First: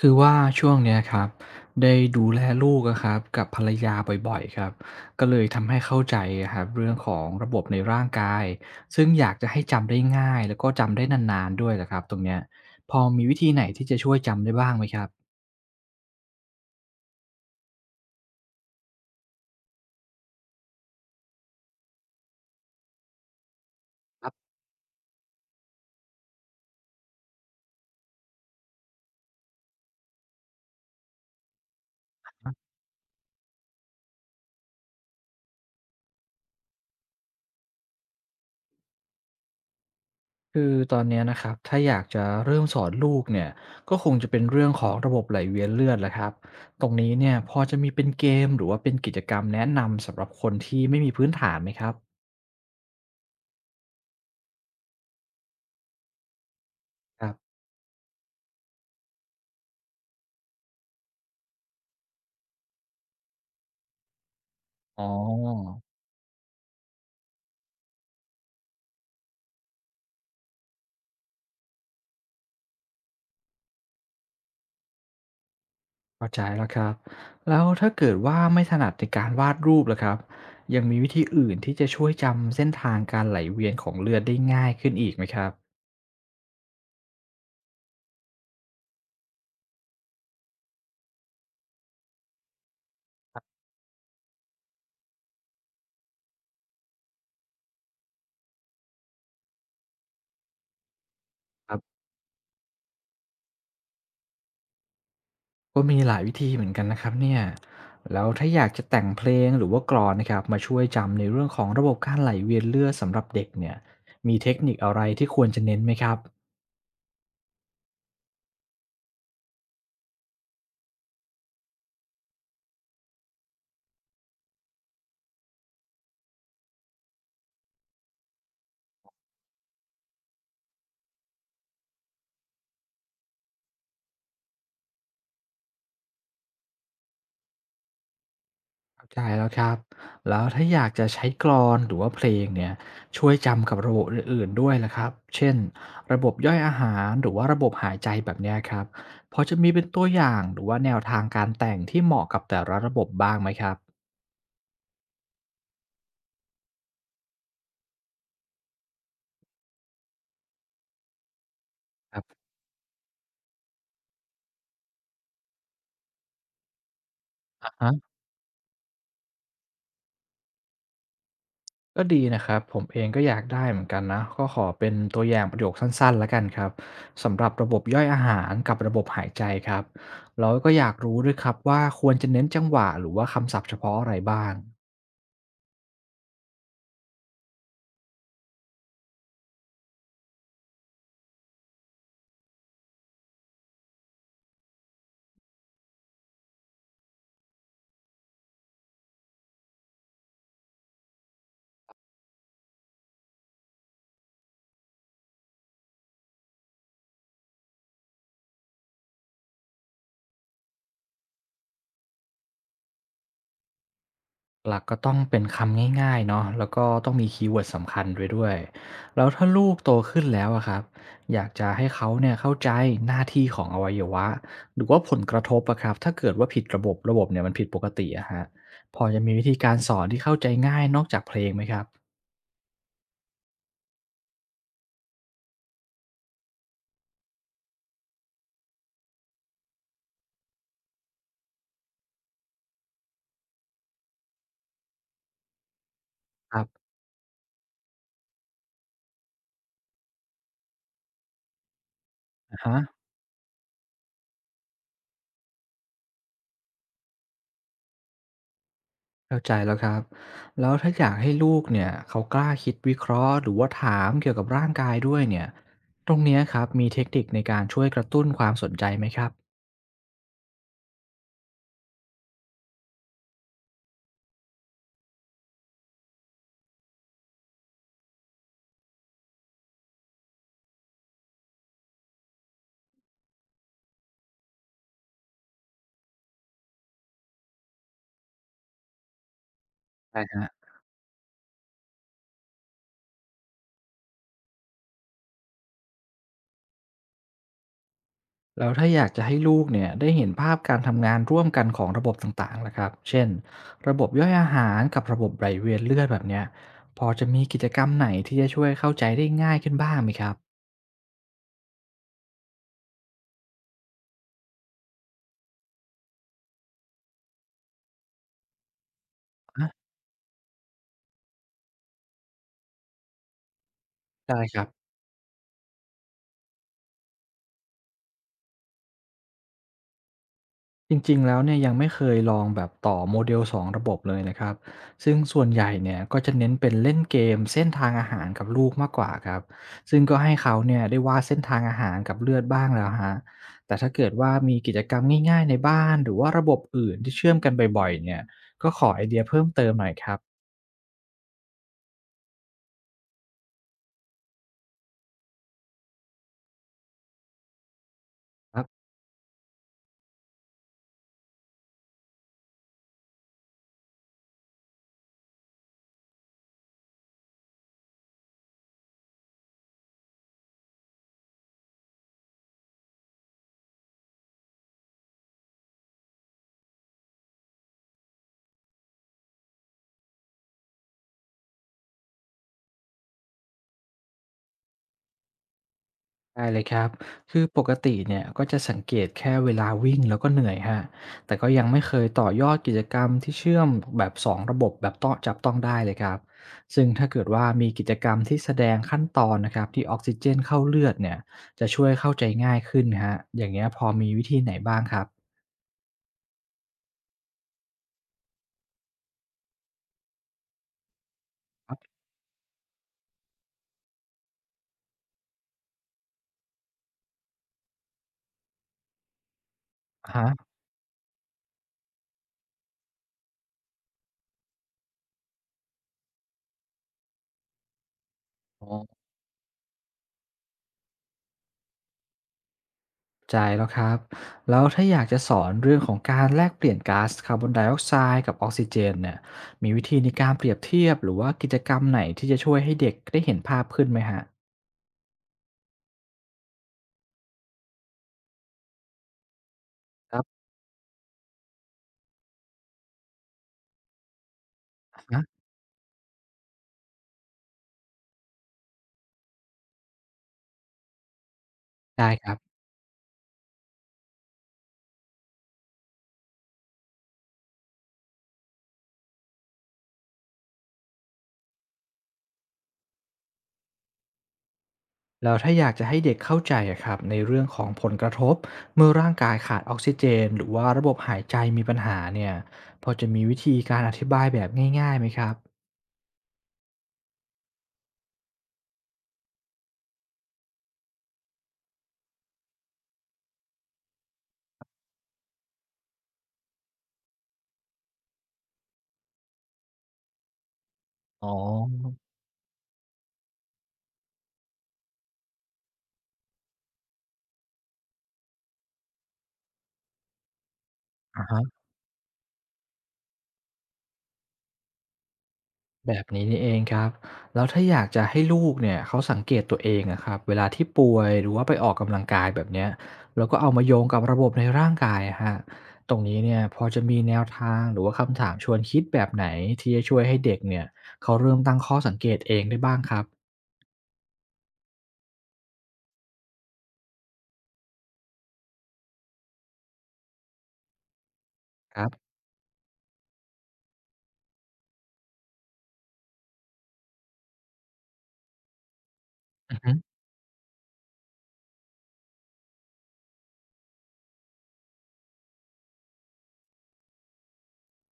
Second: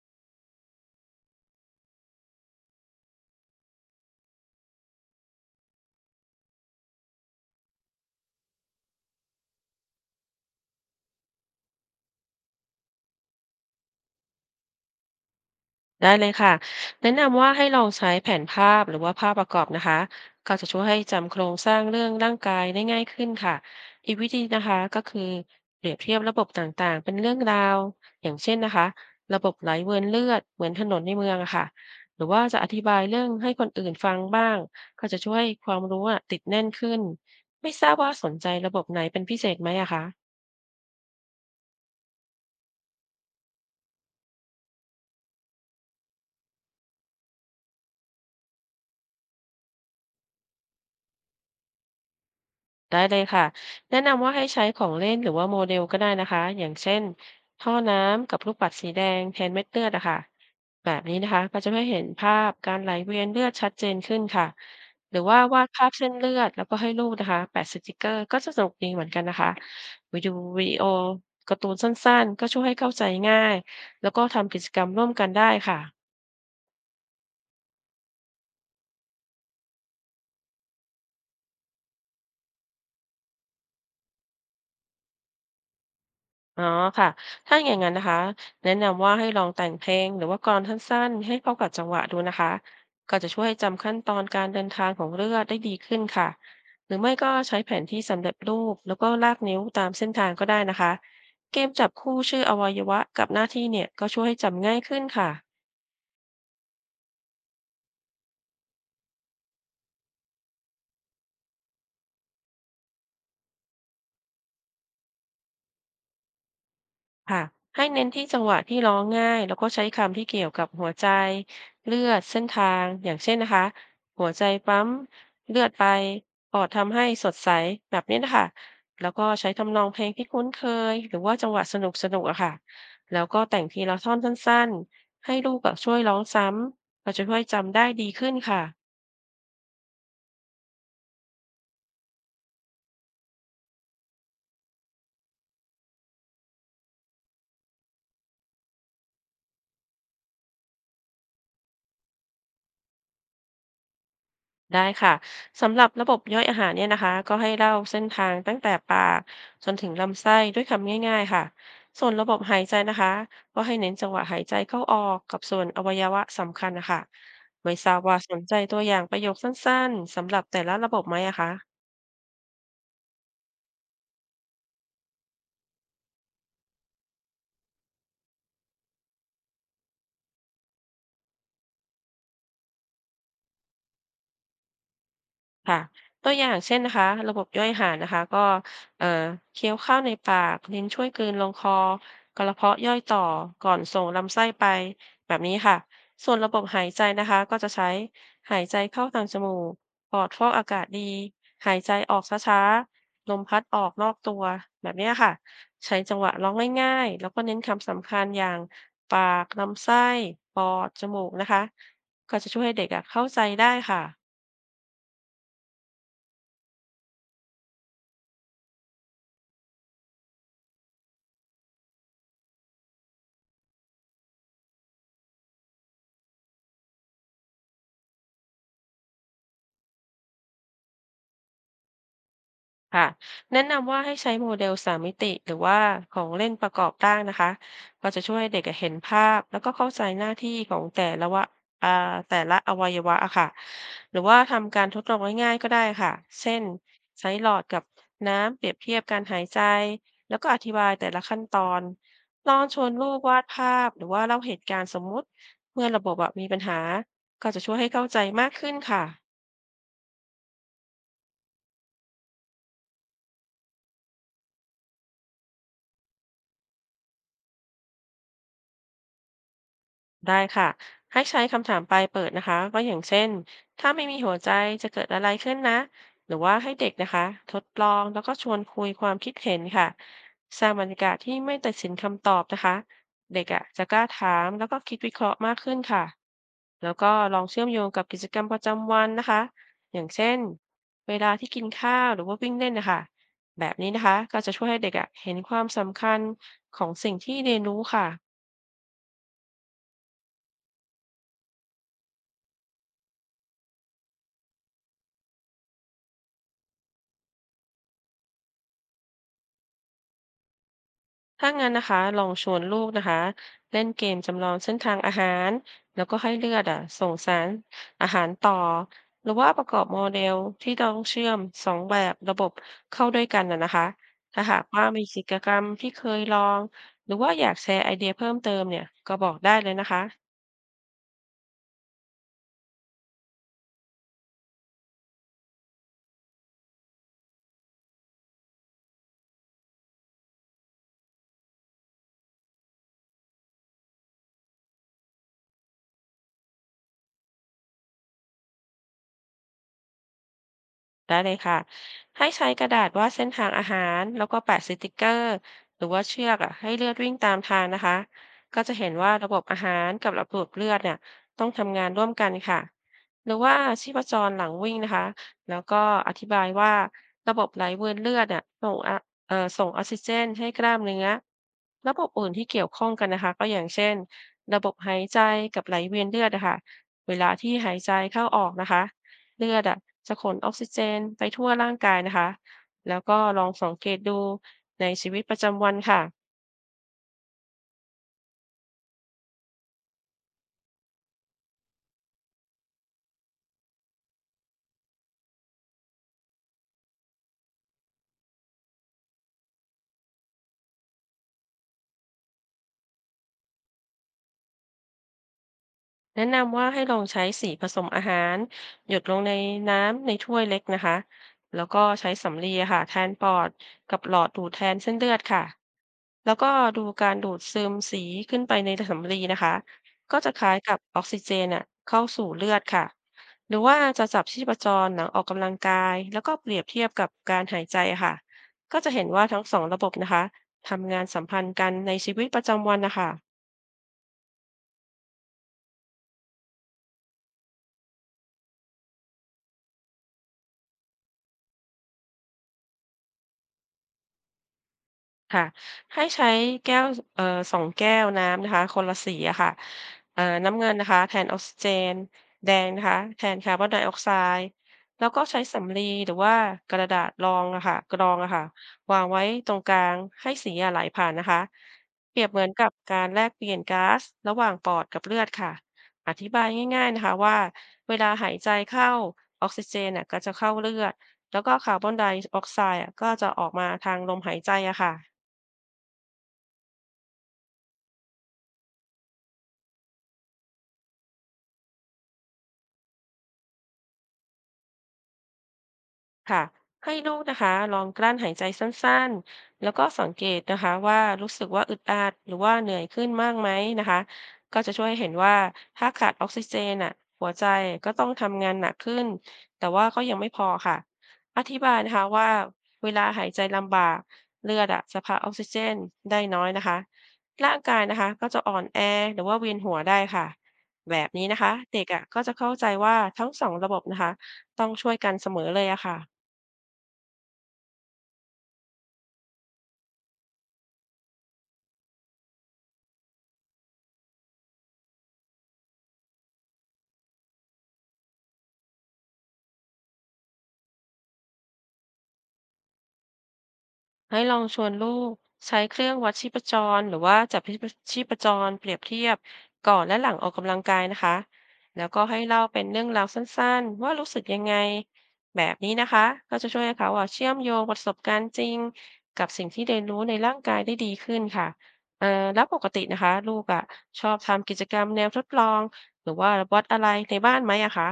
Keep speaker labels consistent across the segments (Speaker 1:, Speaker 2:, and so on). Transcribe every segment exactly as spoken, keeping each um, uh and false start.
Speaker 1: คือว่าช่วงเนี้ยครับได้ดูแลลูกอะครับกับภรรยาบ่อยๆครับก็เลยทำให้เข้าใจอะครับเรื่องของระบบในร่างกายซึ่งอยากจะให้จำได้ง่ายแล้วก็จำได้นานๆด้วยแหละครับตรงเนี้ยพอมีวิธีไหนที่จะช่วยจำได้บ้างไหมครับ
Speaker 2: ได้เลยค่ะแนะนำว่าให้ลองใช้แผนภาพหรือว่าภาพประกอบนะคะ ก็จะช่วยให้จำโครงสร้างเรื่องร่างกายได้ง่ายขึ้นค่ะอีกวิธีนะคะก็คือเปรียบเทียบระบบต่างๆเป็นเรื่องราวอย่างเช่นนะคะระบบไหลเวียนเลือดเหมือนถนนในเมืองอะค่ะหรือว่าจะอธิบายเรื่องให้คนอื่นฟังบ้างก็จะช่วยความรู้อะติดแน่นขึ้น ไม่ทราบว่าสนใจระบบไหนเป็นพิเศษไหมอะคะ
Speaker 1: คือตอนเนี้ยนะครับถ้าอยากจะเริ่มสอนลูกเนี่ยก็คงจะเป็นเรื่องของระบบไหลเวียนเลือดแหละครับตรงนี้เนี่ยพอจะมีเป็นเกมหรือว่าเป็นกิจกรรมแนะนำสำหรับคนที่ไม่มีพื้นฐานไหมครับ
Speaker 2: ได้เลยค่ะแนะนำว่าให้ใช้ของเล่นหรือว่าโมเดลก็ได้นะคะอย่างเช่น
Speaker 1: ครับ
Speaker 2: ท่อน้ำกับลูกปัดสีแดงแทนเม็ดเลือดอะค่ะแบบนี้นะคะก็จะให้เห็นภาพการไหลเวียนเลือดชัดเจนขึ้นค่ะ
Speaker 1: อ๋
Speaker 2: หรือว่าวาด
Speaker 1: อ
Speaker 2: ภาพเส้นเลือดแล้วก็ให้ลูกนะคะแปะสติกเกอร์ก็จะสนุกดีเหมือนกันนะคะวิดีโอวิดีโอการ์ตูนสั้นๆก็ช่วยให้เข้าใจง่ายแล้วก็ทำกิจกรรมร่วมกันได้ค่ะ
Speaker 1: เข้าใจแล้วครับแล้วถ้าเกิดว่าไม่ถนัดในการวาดรูปล่ะครับยังมีวิธีอื่นที่จะช่วยจำเส้นทางการไหลเวียนของเลือดได้ง่ายขึ้นอีกไหมครับ
Speaker 2: อ๋อค่ะถ้าอย่างนั้นนะคะแนะนำว่าให้ลองแต่งเพลงหรือว่ากลอนสั้นๆให้เข้ากับจังหวะดูนะคะก็จะช่วยจำขั้นตอนการเดินทางของเรือได้ดีขึ้นค่ะหรือไม่ก็ใช้แผนที่สำเร็จรูปแล้วก็ลากนิ้วตามเส้นทางก็ได้นะคะเกม
Speaker 1: ครั
Speaker 2: จับ
Speaker 1: บ
Speaker 2: คู่ชื่ออวัยวะกับหน้าที่เนี่ยก็ช่วยให้จำง่ายขึ้นค่ะ
Speaker 1: ก็มีหลายวิธีเหมือนกันนะครับเนี่ยแล้วถ้าอยากจะแต่งเพลงหรือว่ากลอนนะครับมาช่วยจำในเรื่องของระบบการไหลเวียนเลือดสำหรับเด็กเนี่ยมีเทคนิคอะไรที่ควรจะเน้นไหมครับ
Speaker 2: ค่ะให้เน้นที่จังหวะที่ร้องง่ายแล้วก็ใช้คำที่เกี่ยวกับหัวใจเลือดเส้นทางอย่างเช่นนะคะหัวใจปั๊มเลือดไปปอดทำให้สดใสแบบนี้นะคะแล้วก็ใช้ทำนองเพลงที่คุ้นเคยหรือว่าจังหวะสนุกสนุกอะค่ะแล้วก็แต่งทีละท่อนสั้นๆให้ลูกกับช่วยร้องซ้ำก็จะช่วยจำได้ดีขึ้นค่ะ
Speaker 1: เข้าใจแล้วครับ แล้วถ้าอยากจะใช้กลอนหรือว่าเพลงเนี่ยช่วยจำกับระบบอื่นๆด้วยล่ะครับเช่นระบบย่อยอาหารหรือว่าระบบหายใจแบบเนี้ยครับพอจะมีเป็นตัวอย่างหรือว่าแนวทางการแต่งที่เหมาะกับแต่ละระบบบ้างไหมครับ
Speaker 2: ได้ค่ะสำหรับระบบย่อยอาหารเนี่ยนะคะก็ให้เล่าเส้นทางตั้งแต่ปากจนถึงลำไส้ด้วยคำง่ายๆค่ะส่วน
Speaker 1: ครั
Speaker 2: ระบบ
Speaker 1: บ
Speaker 2: หายใจนะคะก็ให้เน้นจังหวะหายใจเข้าออกกับส่วนอวัยวะสำคัญนะคะ
Speaker 1: อ่ะ
Speaker 2: ไม่ท
Speaker 1: ฮะ
Speaker 2: ราบว่าสนใจตัวอย่างประโยคสั้นๆสำหรับแต่ละระบบไหมอะคะ
Speaker 1: ก็ดีนะครับผมเองก็อยากได้เหมือนกันนะก็ขอเป็นตัวอย่างประโยคสั้นๆแล้วกันครับสำหรับระบบย่อยอาหารกับระบบหายใจครับแล้วก็อยากรู้ด้วยครับว่าควรจะเน้นจังหวะหรือว่าคำศัพท์เฉพาะอะไรบ้าง
Speaker 2: ค่ะตัวอย่างเช่นนะคะระบบย่อยอาหารนะคะก็เอ่อเคี้ยวข้าวในปากลิ้นช่วยกลืนลงคอกระเพาะย่อยต่อก่อนส่งลำไส้ไปแบบนี้ค่ะส่วนระบบหายใจนะคะก็จะใช้หายใจเข้าทางจมูกปอดฟอกอากาศดีหายใจออกช้าๆลมพัดออกนอกตัวแบบเนี้ยค่ะใช้จังหวะร้องง่ายๆแล้วก็เน้นคำสำคัญอย่างปากลำไส้ปอดจมูกนะคะก็จะช่วยให้เด็กอะเข้าใจได้ค่ะ
Speaker 1: หลักก็ต้องเป็นคำง่ายๆเนาะแล้วก็ต้องมีคีย์เวิร์ดสำคัญด้วยด้วยแล้วถ้าลูกโตขึ้นแล้วอะครับอยากจะให้เขาเนี่ยเข้าใจหน้าที่ของอวัยวะหรือว่าผลกระทบอะครับถ้าเกิดว่าผิดระบบระบบเนี่ยมันผิดปกติอะฮะพอจะมีวิธีการสอนที่เข้าใจง่ายนอกจากเพลงไหมครับ
Speaker 2: ค่ะแนะนำว่าให้ใช้โมเดลสามมิติหรือว่าของเล่นประกอบร่างนะคะก็จะช่วยให้เด็กอเห็นภาพแล้วก็เข้าใจหน้าที่ของแต่ละวะอ่าแต่ละอวัยวะอะค่ะหรือว่าทำการทดลองง่ายๆก็ได้ค่ะเช่
Speaker 1: ครั
Speaker 2: น
Speaker 1: บ
Speaker 2: ใช้หลอดกับน้ำเปรียบเทียบการหายใจแล้วก็อธิบายแต่ละขั้นตอนลอ
Speaker 1: อา
Speaker 2: ง
Speaker 1: ฮะ
Speaker 2: ชวนลูกวาดภาพหรือว่าเล่าเหตุการณ์สมมุติเมื่อระบบอะมีปัญหาก็จะช่วยให้เข้าใจมากขึ้นค่ะ
Speaker 1: เข้าใจแล้วครับแล้วถ้าอยากให้ลูกเนี่ยเขากล้าคิดวิเคราะห์หรือว่าถามเกี่ยวกับร่างกายด้วยเนี่ยตรงเนี้ยครับมีเทคนิคในการช่วยกระตุ้นความสนใจไหมครับ
Speaker 2: ได้ค่ะให้ใช้คำถามปลายเปิดนะคะก็อย่างเช่นถ้าไม่มีหัวใจจะเกิดอะไรขึ้นนะหรือว่าให้เด็กนะคะทดลองแล้วก็ชวนคุยความคิดเห็นค่ะสร้างบรรยากาศที่ไม่ตัดสินคำตอบนะคะเด็กอ่ะจะกล้าถามแล้วก็คิดวิเคราะห์มากขึ้นค่ะแล้วก็ลองเชื่อมโยงกับกิจกรรมประจำวันนะคะอย่างเช่น
Speaker 1: ใช่
Speaker 2: เวลาที่กินข้าวหรือว่าวิ่งเล่นนะคะแบบนี้นะคะก็จะช่วยให้เด็กอ่ะเห็นความสำคัญของสิ่งที่เรียนรู้ค่ะ
Speaker 1: แล้วถ้าอยากจะให้ลูกเนี่ยได้เห็นภาพการทำงานร่วมกันของระบบต่างๆ ละครับ เช่น ระบบย่อยอาหารกับระบบไหลเวียนเลือดแบบเนี้ยพอจะมีกิจกรรมไหนที่จะช่วยเข้าใจได้ง่ายขึ้นบ้างไหมครับ
Speaker 2: ถ้างั้นนะคะลองชวนลูกนะคะเล่นเกมจำลองเส้นทางอาหารแล้วก็ให้เลือดอ่ะส่งสารอาหารต่อหรือว่าป
Speaker 1: อะ
Speaker 2: ระกอบโมเดลที่ต้องเชื่อมสองแบบระบบเข้าด้วยกันนะนะคะ
Speaker 1: ได้
Speaker 2: ถ้า
Speaker 1: ค
Speaker 2: หา
Speaker 1: รั
Speaker 2: กว่า
Speaker 1: บ
Speaker 2: มีกิจกรรมที่เคยลองหรือว่าอยากแชร์ไอเดียเพิ่มเติมเนี่ยก็บอกได้เลยนะคะ
Speaker 1: จริงๆแล้วเนี่ยยังไม่เคยลองแบบต่อโมเดล e องระบบเลยนะครับซึ่งส่วนใหญ่เนี่ยก็จะเน้นเป็นเล่นเกมเส้นทางอาหารกับลูกมากกว่าครับซึ่งก็ให้เขาเนี่ยได้วาดเส้นทางอาหารกับเลือดบ้างแล้วครับแต่ถ้าเกิดว่ามีกิจกรรมง่ายๆในบ้านหรือว่าระบบอื่นที่เชื่อมกันบ่อยๆเนี่ยก็ขอไอเดียเพิ่มเติมหน่อยครับ
Speaker 2: ได้เลยค่ะให้ใช้กระดาษวาดเส้นทางอาหารแล้วก็แปะสติกเกอร์หรือว่าเชือกอ่ะให้เลือดวิ่งตามทางนะคะก็จะเห็นว่าระบบอาหารกับระบบเลือดเนี่ยต้องทำงานร่วมกันค่ะหรือว่าชีพจรหลังวิ่งนะคะแล้วก็อธิบายว่าระบบไหลเวียนเลือดเนี่ยส่งอะเอ่อส่งออกซิเจนให้กล้ามเนื้อระบบอื่นที่เกี่ยวข้องกันนะคะก็อย่างเช่นระบบหายใจกับไหลเวียนเลือดนะคะเวลาที่หายใจเข้าออกนะคะ เลือดอะจะขนออกซิเจนไปทั่วร่างกายนะคะแล้วก็ลองสังเกตดูในชีวิตประจำวันค่ะ
Speaker 1: ได้เลยครับ คือปกติเนี่ยก็จะสังเกตแค่เวลาวิ่งแล้วก็เหนื่อยฮะแต่ก็ยังไม่เคยต่อยอดกิจกรรมที่เชื่อมแบบสองระบบแบบต้องจับต้องได้เลยครับ ซึ่งถ้าเกิดว่ามีกิจกรรมที่แสดงขั้นตอนนะครับที่ออกซิเจนเข้าเลือดเนี่ยจะช่วยเข้าใจง่ายขึ้นฮะอย่างเงี้ยพอมีวิธีไหนบ้างครับ
Speaker 2: แนะนำว่าให้ลองใช้สีผสมอาหารหยดลงในน้ำในถ้วยเล็กนะคะแล้วก็ใช้สำลีอะค่ะแทนปอดกับหลอดดูดแทนเส้นเลือดค่ะแล้วก็ดูการดูดซึมสีขึ้นไปในสำลีนะคะ
Speaker 1: อะ
Speaker 2: ก็
Speaker 1: ฮะ
Speaker 2: จะคล้ายกับออกซิเจนอะเข้าสู่เลือดค่ะหรือว่าจะจับชีพจรหลังออกกำลังกายแล้วก็เปรียบเทียบกับการหายใจอะค่ะก็จะเห็นว่าทั้งสองระบบนะคะทำงานสัมพันธ์กันในชีวิตประจำวันนะ
Speaker 1: ใจ
Speaker 2: คะ
Speaker 1: แล้วครับแล้วถ้าอยากจะสอนเรื่องของการแลกเปลี่ยนก๊าซคาร์บอนไดออกไซด์กับออกซิเจนเนี่ยมีวิธีในการเปรียบเทียบหรือว่ากิจกรรมไหนที่จะช่วยให้เด็กได้เห็นภาพขึ้นไหมฮะ
Speaker 2: ค่ะให้ใช้แก้วเอ่อสองแก้วน้ำนะคะคนละสีอะค่ะ
Speaker 1: ครั
Speaker 2: เอ่อ
Speaker 1: บ
Speaker 2: น้ำเงินนะคะแทนออกซิเจนแดงนะคะแทนคาร์บอนไดออกไซด์แล้วก็
Speaker 1: นะ
Speaker 2: ใช้สำลีหรือว่ากระดาษรองอะค่ะกรองอะค่ะวางไว้ตรงกลางให้สีอะไหลผ่านนะคะ
Speaker 1: ได้
Speaker 2: เปรี
Speaker 1: ค
Speaker 2: ยบ
Speaker 1: รับ
Speaker 2: เหมือนกับการแลกเปลี่ยนก๊าซระหว่างปอดกับเลือดค่ะอธิบายง่ายๆนะคะว่าเวลาหายใจเข้าออกซิเจนน่ะก็จะเข้าเลือดแล้วก็คาร์บอนไดออกไซด์อะก็จะออกมาทางลมหายใจอะค่ะ
Speaker 1: แล้วถ้าอยากจะให้เด็กเข้าใจอะครับในเรื่องของผลกระทบเมื่อร่างกายขาดออกซิเจนหรือว่าระบบหายใจมีปัญหาเนี่ยพอจะมีวิธีการอธิบายแบบง่ายๆไหมครับ
Speaker 2: ค่ะให้ลูกนะคะลองกลั้นหายใจสั้นๆแล้วก็สังเกตนะคะว่ารู้สึกว่าอึดอัดหรือว่าเหนื่อยขึ้นมากไหมนะคะก็จะช่วยเห็นว่าถ้าขาดออกซิเจนอ่ะหัวใจก็ต้องทำงานหนักขึ้นแต่ว่าก็ยังไม่พอค่ะ
Speaker 1: อ๋อ
Speaker 2: อธิบายนะคะว่าเวลาหายใจลำบากเลือดอ่ะจะพาออกซิเจนได้น้อยนะคะร่างกายนะคะก็จะอ่อนแอหรือว่าเวียนหัวได้ค่ะแบบ
Speaker 1: อะ
Speaker 2: นี้นะคะ
Speaker 1: ฮะ
Speaker 2: เด็กอ่ะก็จะเข้าใจว่าทั้งสองระบบนะคะต้องช่วยกันเสมอเลยอะ
Speaker 1: แบบนี้
Speaker 2: ค่ะ
Speaker 1: นี่เองครับแล้วถ้าอยากจะให้ลูกเนี่ยเขาสังเกตตัวเองนะครับเวลาที่ป่วยหรือว่าไปออกกำลังกายแบบเนี้ยแล้วก็เอามาโยงกับระบบในร่างกายอะฮะตรงนี้เนี่ยพอจะมีแนวทางหรือว่าคำถามชวนคิดแบบไหนที่จะช่วยให้เด็กเนี่ยเขาเริ่มตั้งข้อสังเกตเองได้บ้างครับ
Speaker 2: ให้ลองชวนลูกใช้เครื่องวัดชีพจรหรือว่าจับชีพชีพจรเปรียบเทียบก่อนและหลังออกกำลังกายนะคะ
Speaker 1: ค
Speaker 2: แล้
Speaker 1: รั
Speaker 2: วก็
Speaker 1: บ
Speaker 2: ให้เล่าเป็นเรื่องราวสั้นๆว่ารู้สึกยังไงแบบนี้นะคะก็จะช่วยให้เขาอะเชื่อมโยงประสบการณ์จริงกับสิ่ง
Speaker 1: อือ
Speaker 2: ที่
Speaker 1: ฮึ
Speaker 2: เรียนรู้ในร่างกายได้ดีขึ้นค่ะเอ่อแล้วปกตินะคะลูกอ่ะชอบทำกิจกรรมแนวทดลองหรือว่าวัดอะไรในบ้านไหมอะคะ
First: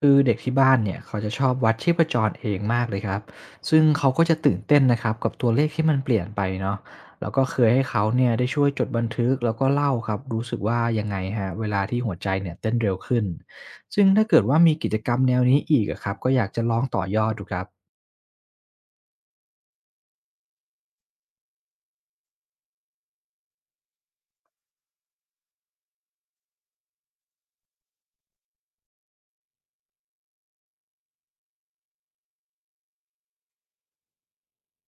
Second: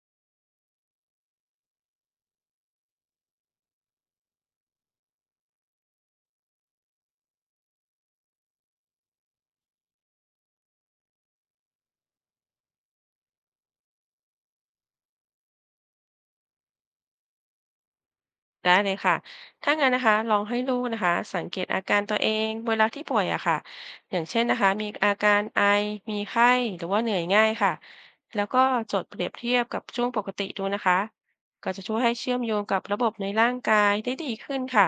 Speaker 1: คือเด็กที่บ้านเนี่ยเขาจะชอบวัดชีพจรเองมากเลยครับซึ่งเขาก็จะตื่นเต้นนะครับกับตัวเลขที่มันเปลี่ยนไปเนาะแล้วก็เคยให้เขาเนี่ยได้ช่วยจดบันทึกแล้วก็เล่าครับรู้สึกว่ายังไงฮะเวลาที่หัวใจเนี่ยเต้นเร็วขึ้นซึ่งถ้าเกิดว่ามีกิจกรรมแนวนี้อีกอะครับก็อยากจะลองต่อยอดดูครับ
Speaker 2: ได้เลยค่ะถ้างั้นนะคะลองให้ลูกนะคะสังเกตอาการตัวเองเวลาที่ป่วยอะค่ะอย่างเช่นนะคะมีอาการไอมีไข้หรือว่าเหนื่อยง่ายค่ะแล้วก็จดเปรียบเทียบกับช่วงปกติดูนะคะก็จะช่วยให้เชื่อมโยงกับระบบในร่างกายได้ดีขึ้นค่ะ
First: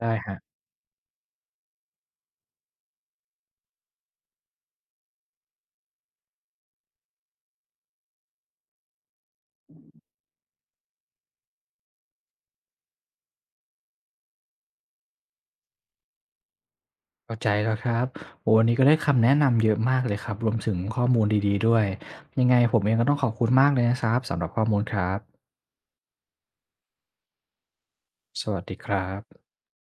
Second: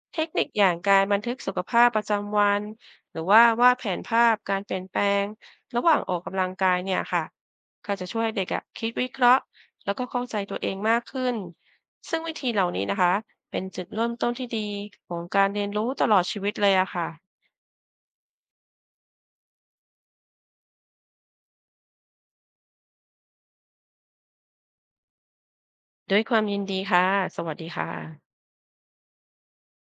Speaker 1: ได้
Speaker 2: เทค
Speaker 1: ฮะ
Speaker 2: นิคอย่างการบันทึกสุขภาพประจำวันหรือว่าวาดแผนภาพการเปลี่ยนแปลงระหว่างออกกำลังกายเนี่ยค่ะก็จะช่วยให้เด็กอะคิดวิเคราะห์แล้วก็เข้าใจตัวเองมากขึ้น ซึ่งวิธีเหล่านี้นะคะเป็นจุดเริ่มต้นที่ดีของการเรียนรู้ตลอดชีวิตเลยอะค่ะ
Speaker 1: เข้าใจแล้วครับโอ้วันนี้ก็ได้คำแนะนำเยอะมากเลยครับรวมถึงข้อมูลดีๆด้วยยังไงผมเองก็ต้องขอบคุณมากเลยนะครับสำหรับข้อมูลครับ
Speaker 2: ด้วยความยินดีค่ะสวัสดีค่ะ
Speaker 1: สวัสดีครับ